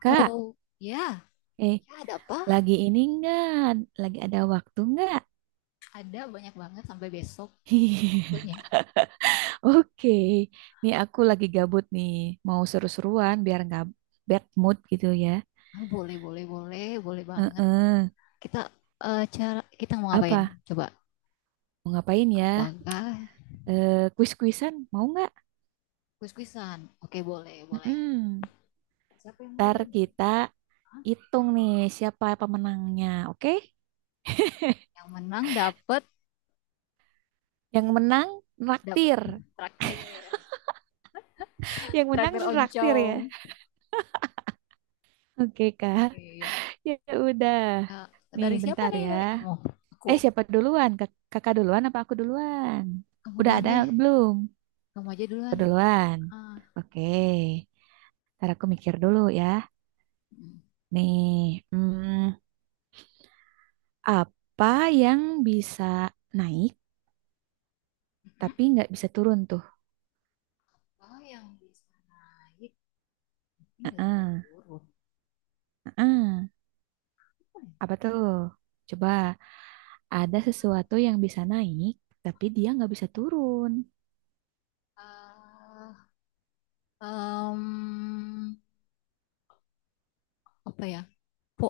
Kak, Halo, ya, eh, ya ada apa? lagi ini enggak? Lagi ada waktu enggak? Ada banyak banget sampai besok waktunya. Oke, nih aku lagi gabut nih, mau seru-seruan biar nggak bad mood gitu ya. Ah, boleh, boleh, boleh, boleh banget. Heeh. Kita cara kita mau ngapain? Apa? Coba. Mau ngapain ya? Apakah Kuis-kuisan mau nggak? kuis-kuisan? Oke, boleh, boleh. Mm-mm. Siapa yang mulai Ntar dulu nih? kita Hah? hitung nih siapa pemenangnya, oke? Yang menang dapat Yang menang dapat traktir, traktir. yang menang Traktir traktir ya. oncom. Oke Kak, Oke, ya. ya udah. Eh, Nih dari siapa bentar nih? ya. Dari kamu. Aku. Siapa duluan? Kakak duluan apa aku duluan? Kamu Udah duluan ada deh. belum? Kamu aja Aku duluan. duluan. Ah. Oke. Ntar aku mikir dulu ya. Mm. Nih, apa yang bisa naik tapi nggak bisa turun tuh? Oh, yang di sana. Ya, ini nggak bisa Heeh, turun. heeh. Apa tuh? Coba, ada sesuatu yang bisa naik tapi dia nggak bisa turun. Eh, em, apa ya? Po,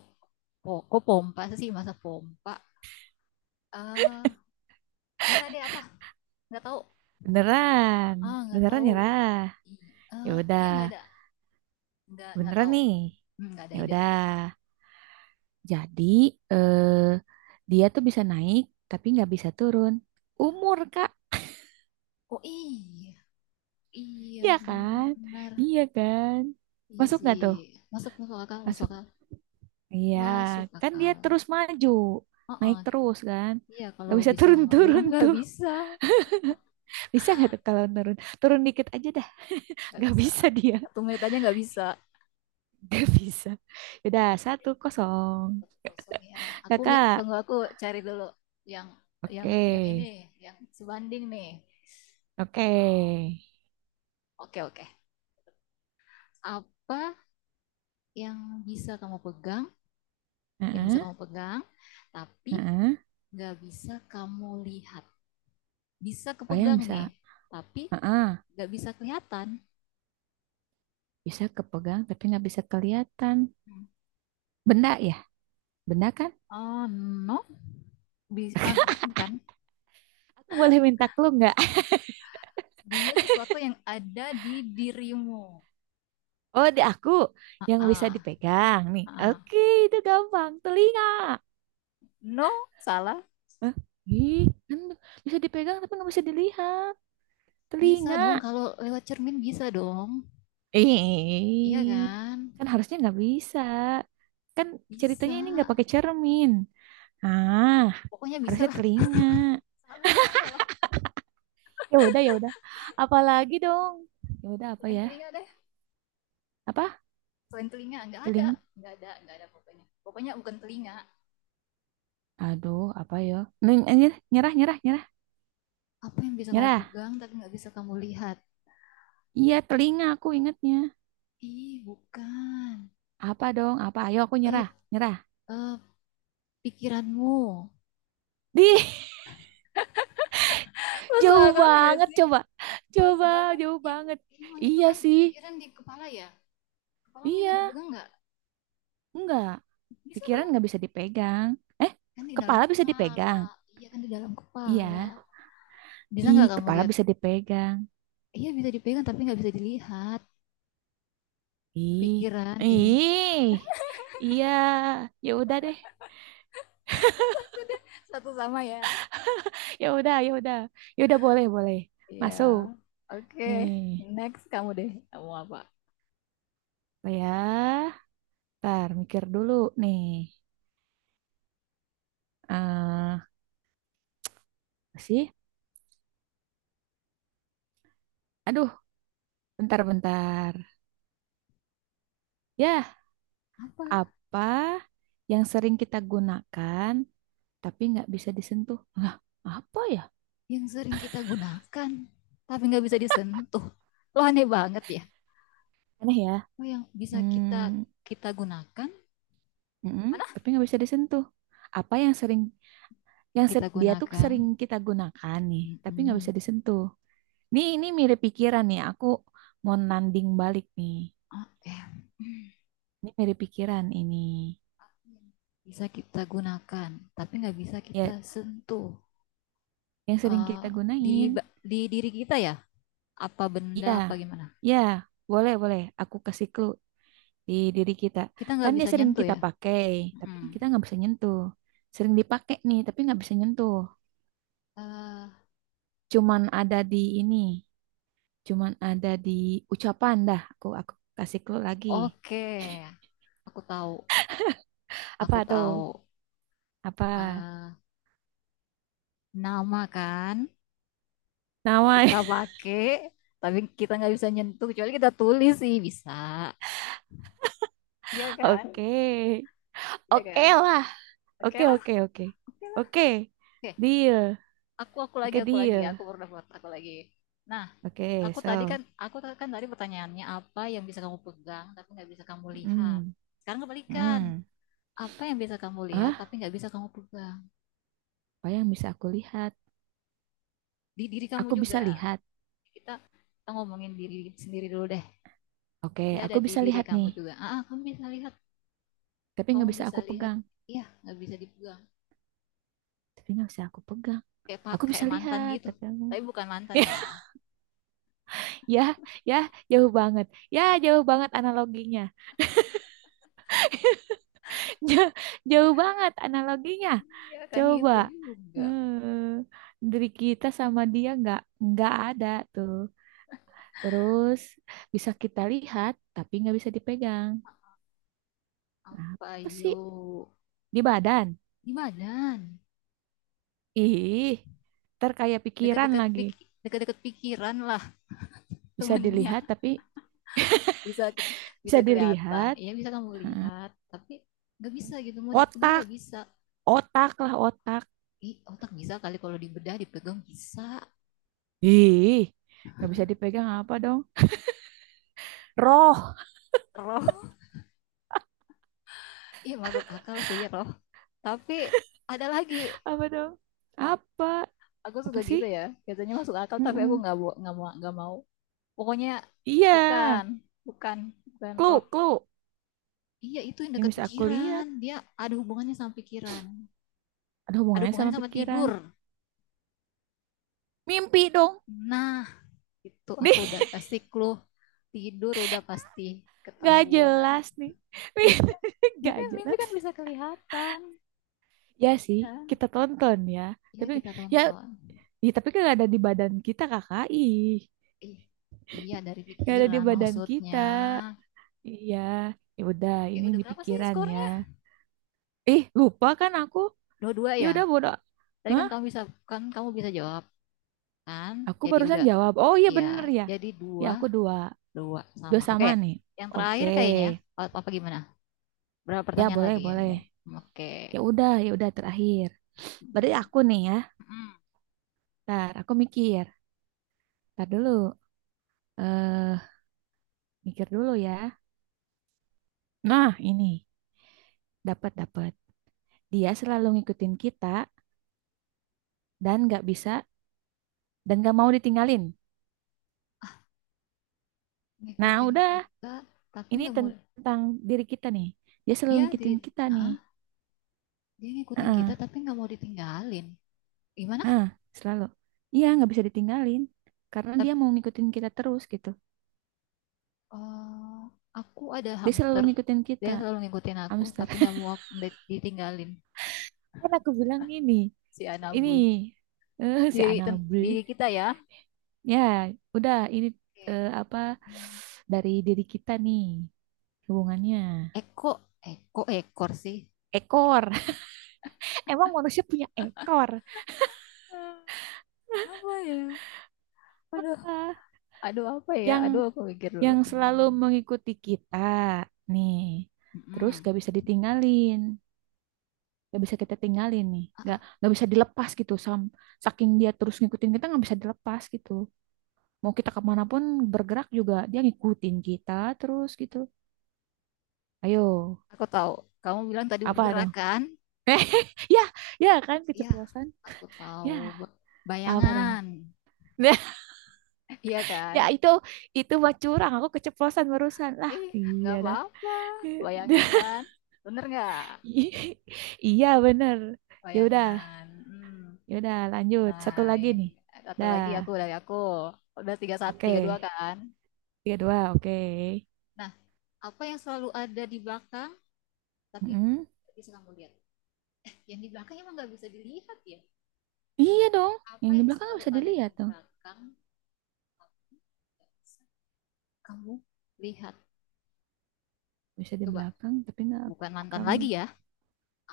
po, kok pompa sih masa pompa? Eh, nyerah deh apa? Nggak tahu. Ah, Beneran, nggak beneran tahu. nyerah. I- Ya eh, udah, iya nggak ada. Nggak beneran tahu. nih. Nggak ada Ya ide. udah. Jadi eh, dia tuh bisa naik tapi nggak bisa turun. Umur Kak, Oh iya, iya iya kan? benar. Iya kan? Iya Masuk sih. nggak tuh? Masuk masuk akal, masuk Masuk. akal, Iya, masuk kan dia akal. terus maju, Oh, naik oh. terus kan? Iya kalau Gak bisa bisa mundur turun-turun nggak tuh. bisa, Bisa nggak tuh kalau turun? Turun dikit aja dah. nggak Gak bisa. bisa dia, 1 menit aja nggak bisa. gak bisa. Ya udah satu kosong, Kosong ya, aku kakak. tunggu, aku cari dulu yang yang Oke, yang ini yang sebanding nih. oke. Oh, oke oke, apa yang bisa kamu pegang yang bisa Heeh, kamu pegang tapi heeh. nggak bisa kamu lihat? Bisa Apa yang kepegang bisa. nih tapi Heeh. nggak bisa kelihatan. Bisa kepegang tapi nggak bisa kelihatan. Benda ya, benda kan? Oh no, bisa, nggak bukan, Aku boleh minta clue nggak? dia sesuatu yang ada di dirimu. Oh, di aku ah yang bisa ah, dipegang nih. ah. Oke, itu gampang. Telinga. No, salah. Hah? Ih, kan bisa dipegang tapi nggak bisa dilihat. Bisa Telinga. dong kalau lewat cermin, bisa dong. Iya Ih, kan? kan harusnya nggak bisa. Kan ceritanya Bisa. ini nggak pakai cermin. Ah, Pokoknya bisa harusnya lah. telinga. Salah, salah, salah. Ya udah, ya udah. Apalagi dong. Ya udah apa Selain ya? telinga deh. Apa? Selain telinga. Nggak ada. Teling Nggak ada, nggak ada pokoknya. Pokoknya bukan telinga. Aduh, apa yo? Neng, nyerah, nyerah, nyerah, nyerah. Apa yang bisa kamu Nyerah. pegang tapi nggak bisa kamu lihat? Iya, telinga aku ingetnya. Ih, bukan. Apa dong? Apa? Ayo aku Eh, nyerah, nyerah. eh, pikiranmu. Di, Masuk jauh akal nggak banget sih? coba. Coba, Masuk akal. jauh Ih, banget. emang itu Iya kan sih. pikiran di kepala ya? Kepala bisa Iya, dipegang nggak? enggak. Bisa Pikiran dong. nggak bisa dipegang. Eh, Kan di dalam kepala bisa kepala. dipegang. Iya kan di dalam kepala. Iya. Bisa Ih, nggak kamu kepala lihat? bisa dipegang. Iya bisa dipegang tapi nggak bisa dilihat. Ih. Pikiran isinya. Ih. Iya, ya udah deh. Sudah, 1-1 ya. Ya udah, ya udah. Ya udah boleh, boleh. Iya. Masuk. Oke. Nih. Next kamu deh. Kamu apa? Apa ya? Bentar mikir dulu nih. Eh, sih? Aduh, bentar-bentar. Ya, Apa apa yang sering kita gunakan tapi nggak bisa disentuh? Lah, apa ya? yang sering kita gunakan tapi nggak bisa disentuh? Lo aneh banget ya. Aneh ya. Oh, yang bisa kita Hmm, kita gunakan. mm-mm, Mana? tapi nggak bisa disentuh. Apa yang sering, Kita dia tuh gunakan. sering kita gunakan nih, tapi nggak bisa Mm-mm. disentuh. Nih, ini mirip pikiran nih. Aku mau nanding balik nih. Eh, Ini mirip pikiran ini. mm. Bisa kita gunakan tapi nggak bisa kita Ya, sentuh. yang sering Eh, kita di, gunain. di diri kita ya? Apa benda Iya, apa gimana? ya, boleh, boleh. Aku kasih clue di diri kita. Kita Kan nggak dia bisa sering nyentuh kita ya? pakai, tapi Mm-mm. kita nggak bisa nyentuh. Sering dipakai nih, tapi nggak bisa nyentuh. Eh, Cuman ada di ini, cuman ada di ucapan dah. Aku kasih clue lagi. Oke, aku tahu, aku Apa tahu tuh? Apa? eh nama kan Nama. kita pakai, tapi kita nggak bisa nyentuh kecuali kita tulis sih bisa. Iya kan? Oke. Iya Oke kan? lah. Oke Oke, lah, oke, oke. oke lah. Oke. Oke, Deal. aku lagi, Oke, aku lagi, deal. aku pernah buat aku lagi. Nah, Oke, aku tadi kan, so. Kan tadi pertanyaannya apa yang bisa kamu pegang tapi nggak bisa kamu lihat. Hmm. Sekarang kebalikan, Hmm. apa yang bisa kamu lihat Ah, tapi nggak bisa kamu pegang apa yang bisa aku lihat? di diri kamu Aku bisa juga. lihat. Kita kita ngomongin diri sendiri dulu deh. Oke, Dia ada aku di bisa diri lihat kamu nih. juga kamu bisa lihat, Tapi kamu nggak bisa bisa aku lihat, pegang. iya nggak bisa dipegang Tapi nggak bisa aku pegang. Aku bisa kayak mantan lihat. gitu, Tapi aku. tapi bukan mantan Ya, ya. ya, ya, jauh banget. Ya, jauh banget analoginya. Jauh, jauh banget analoginya. Iya kan Coba. gitu juga. Hmm, dari kita sama dia nggak ada tuh. Terus bisa kita lihat, tapi nggak bisa dipegang. Apa Apa sih? yuk? Di badan. Di badan Ih, ntar kayak pikiran lagi. Dekat-dekat pikiran lah, Bisa temennya. dilihat, tapi bisa bisa bisa kelihatan, dilihat. iya bisa kamu lihat tapi nggak bisa gitu mau dipegang Otak, nggak bisa. otak lah, otak. Ih, otak bisa kali kalau dibedah dipegang bisa Ih, nggak bisa dipegang. Apa dong? Roh. roh. Iya masuk akal sih roh, tapi ada lagi. Apa dong? Apa? Aku suka Apa sih? gitu ya, biasanya masuk akal tapi aku Mm-mm. Nggak mau pokoknya Iya, bukan bukan bukan clue roh. clue Iya itu yang yang dekat bisa aku pikiran lihat, dia. Ada hubungannya sama pikiran. ada Ada hubungannya sama hubungannya sama pikiran. tidur. Mimpi dong. Nah, itu Nih, aku udah kasih clue. Tidur udah pasti nggak ketahuan. jelas nih. Mimpi Mimpi. kan. Mimpi Nggak kan, mimpi jelas. kan bisa kelihatan Ya sih, kan. kita tonton ya, Ya tapi kita ya, tonton. ya tapi kan nggak ada di badan kita kakak. Ih, Ih, iya dari nggak ada di pikiran badan maksudnya. kita. Iya, ya udah Oke, ini udah di berapa sih pikiran ya. skornya? Ih, lupa kan aku? 2-2 Ya ya. udah bodoh. Tadi kan Hah? kamu bisa, kan kamu bisa jawab kan. Aku Jadi barusan udah jawab. Oh iya ya, bener ya. jadi Ya dua aku dua. dua Dua sama. Oke. sama nih. Yang Oke. terakhir kayaknya apa, apa gimana, berapa Ya pertanyaan boleh, lagi ya boleh. kamu? Oke. Ya udah terakhir. Berarti Mm. aku nih ya. Ntar aku mikir. Ntar dulu. Eh, mikir dulu ya. Nah, ini. Dapat, dapat. Dia selalu ngikutin kita dan nggak bisa dan nggak mau ditinggalin. Nah, Ngikutin udah. kita tapi Ini nggak mau. tentang diri kita nih. Dia selalu dia di ngikutin kita nih. ah, Dia ngikutin kita Heeh, tapi nggak mau ditinggalin gimana. heeh, selalu. Iya, nggak bisa ditinggalin. Karena dia Tapi mau ngikutin kita terus gitu. eh, aku ada Dia selalu hamster, ngikutin dia kita, selalu ngikutin aku hamster. tapi nggak mau ditinggalin Kan aku bilang ini, si ini Anabul. Si Anabel. Diri kita ya. Ya, udah ini Oke. apa dari diri kita nih hubungannya. Eko Eko ekor sih. Ekor. Emang manusia punya ekor? Hmm. Apa ya? Aduh, Ah, aduh apa ya? yang Aduh, aku pikir dulu. yang selalu Hmm, mengikuti kita nih, terus mm-mm. gak bisa ditinggalin, gak bisa kita tinggalin nih, A- gak bisa dilepas gitu, saking dia terus ngikutin kita nggak bisa dilepas gitu, mau kita kemanapun bergerak juga dia ngikutin kita terus gitu. Ayo, Aku tahu. Kamu bilang tadi apa bergerak dong? kan? Eh, ya, ya kan Ya, keceplosan. aku Ya, tahu. Ba- apa dong. Bayangan. Nah, Iya kan? ya itu mah curang, aku keceplosan barusan lah, Ih, iya nggak dah. apa-apa. Bayangan kan? Bener nggak? Iya bener. Ya udah. Bayangan. Hmm. Yaudah, lanjut. Nah, Satu lagi ini nih. satu Dah, lagi aku dari aku. Udah 3-1, 3-2 oke. kan? Tiga, dua, oke. Nah, apa yang selalu ada di belakang tapi Mm-mm. nggak bisa kamu lihat? Yang di belakang emang nggak bisa dilihat ya? Iya dong. Apa Yang di yang belakang nggak selalu bisa ada di dilihat tuh. belakang kamu lihat, Bisa di coba, belakang, tapi nggak bukan mantan kamu. lagi ya.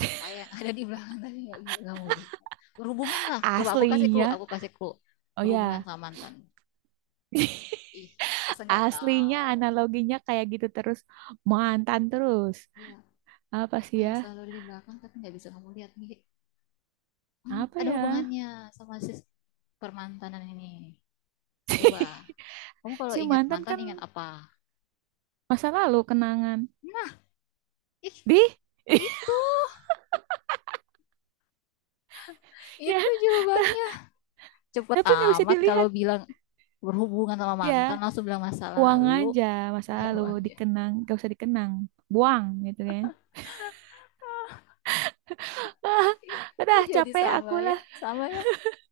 Apa yang ada di belakang tadi nggak bisa kamu lihat, berhubungan lah, coba aku kasih clue, Aslinya. aku kasih clue. Oh Berhubungan ya. sama mantan, ih masa nggak Aslinya tahu analoginya kayak gitu terus. Mantan terus. ya. Apa Apa sih ya? yang selalu ada di belakang tapi nggak bisa kamu lihat nih. Hmm, Apa ada ya? hubungannya sama permantanan ini. Coba, kamu kalau Si ingat mantan mantan kan ingat apa? masa lalu kenangan. Nah, ih, Di? itu Ya, itu ta- jawabannya. Cepet tapi nggak bisa amat kalau dilihat. bilang berhubungan sama Ya, mantan langsung bilang masa buang lalu. aja masa Ya lalu uangnya. dikenang, gak usah dikenang. Buang gitu kan. Ah, udah Kok jadi capek sama aku ya, lah. sama ya,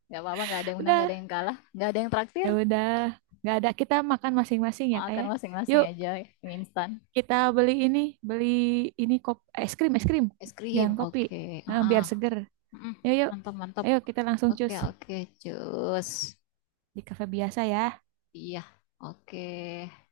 nggak apa-apa, nggak ada yang menang, nggak Udah. ada yang kalah, nggak ada yang traktir. Ya udah. Nggak ada, kita makan masing-masing ya Makan kayak. masing-masing Yuk aja, mie instan, kita beli ini es krim, es krim. es krim, Jangan kopi. oke. Ah, Ah, ah. biar seger. Mm-mm. Yuk yuk. Mantap mantap. Ayo kita langsung Oke cus okay, oke okay. Cus. di kafe biasa ya. Iya. Oke. Okay.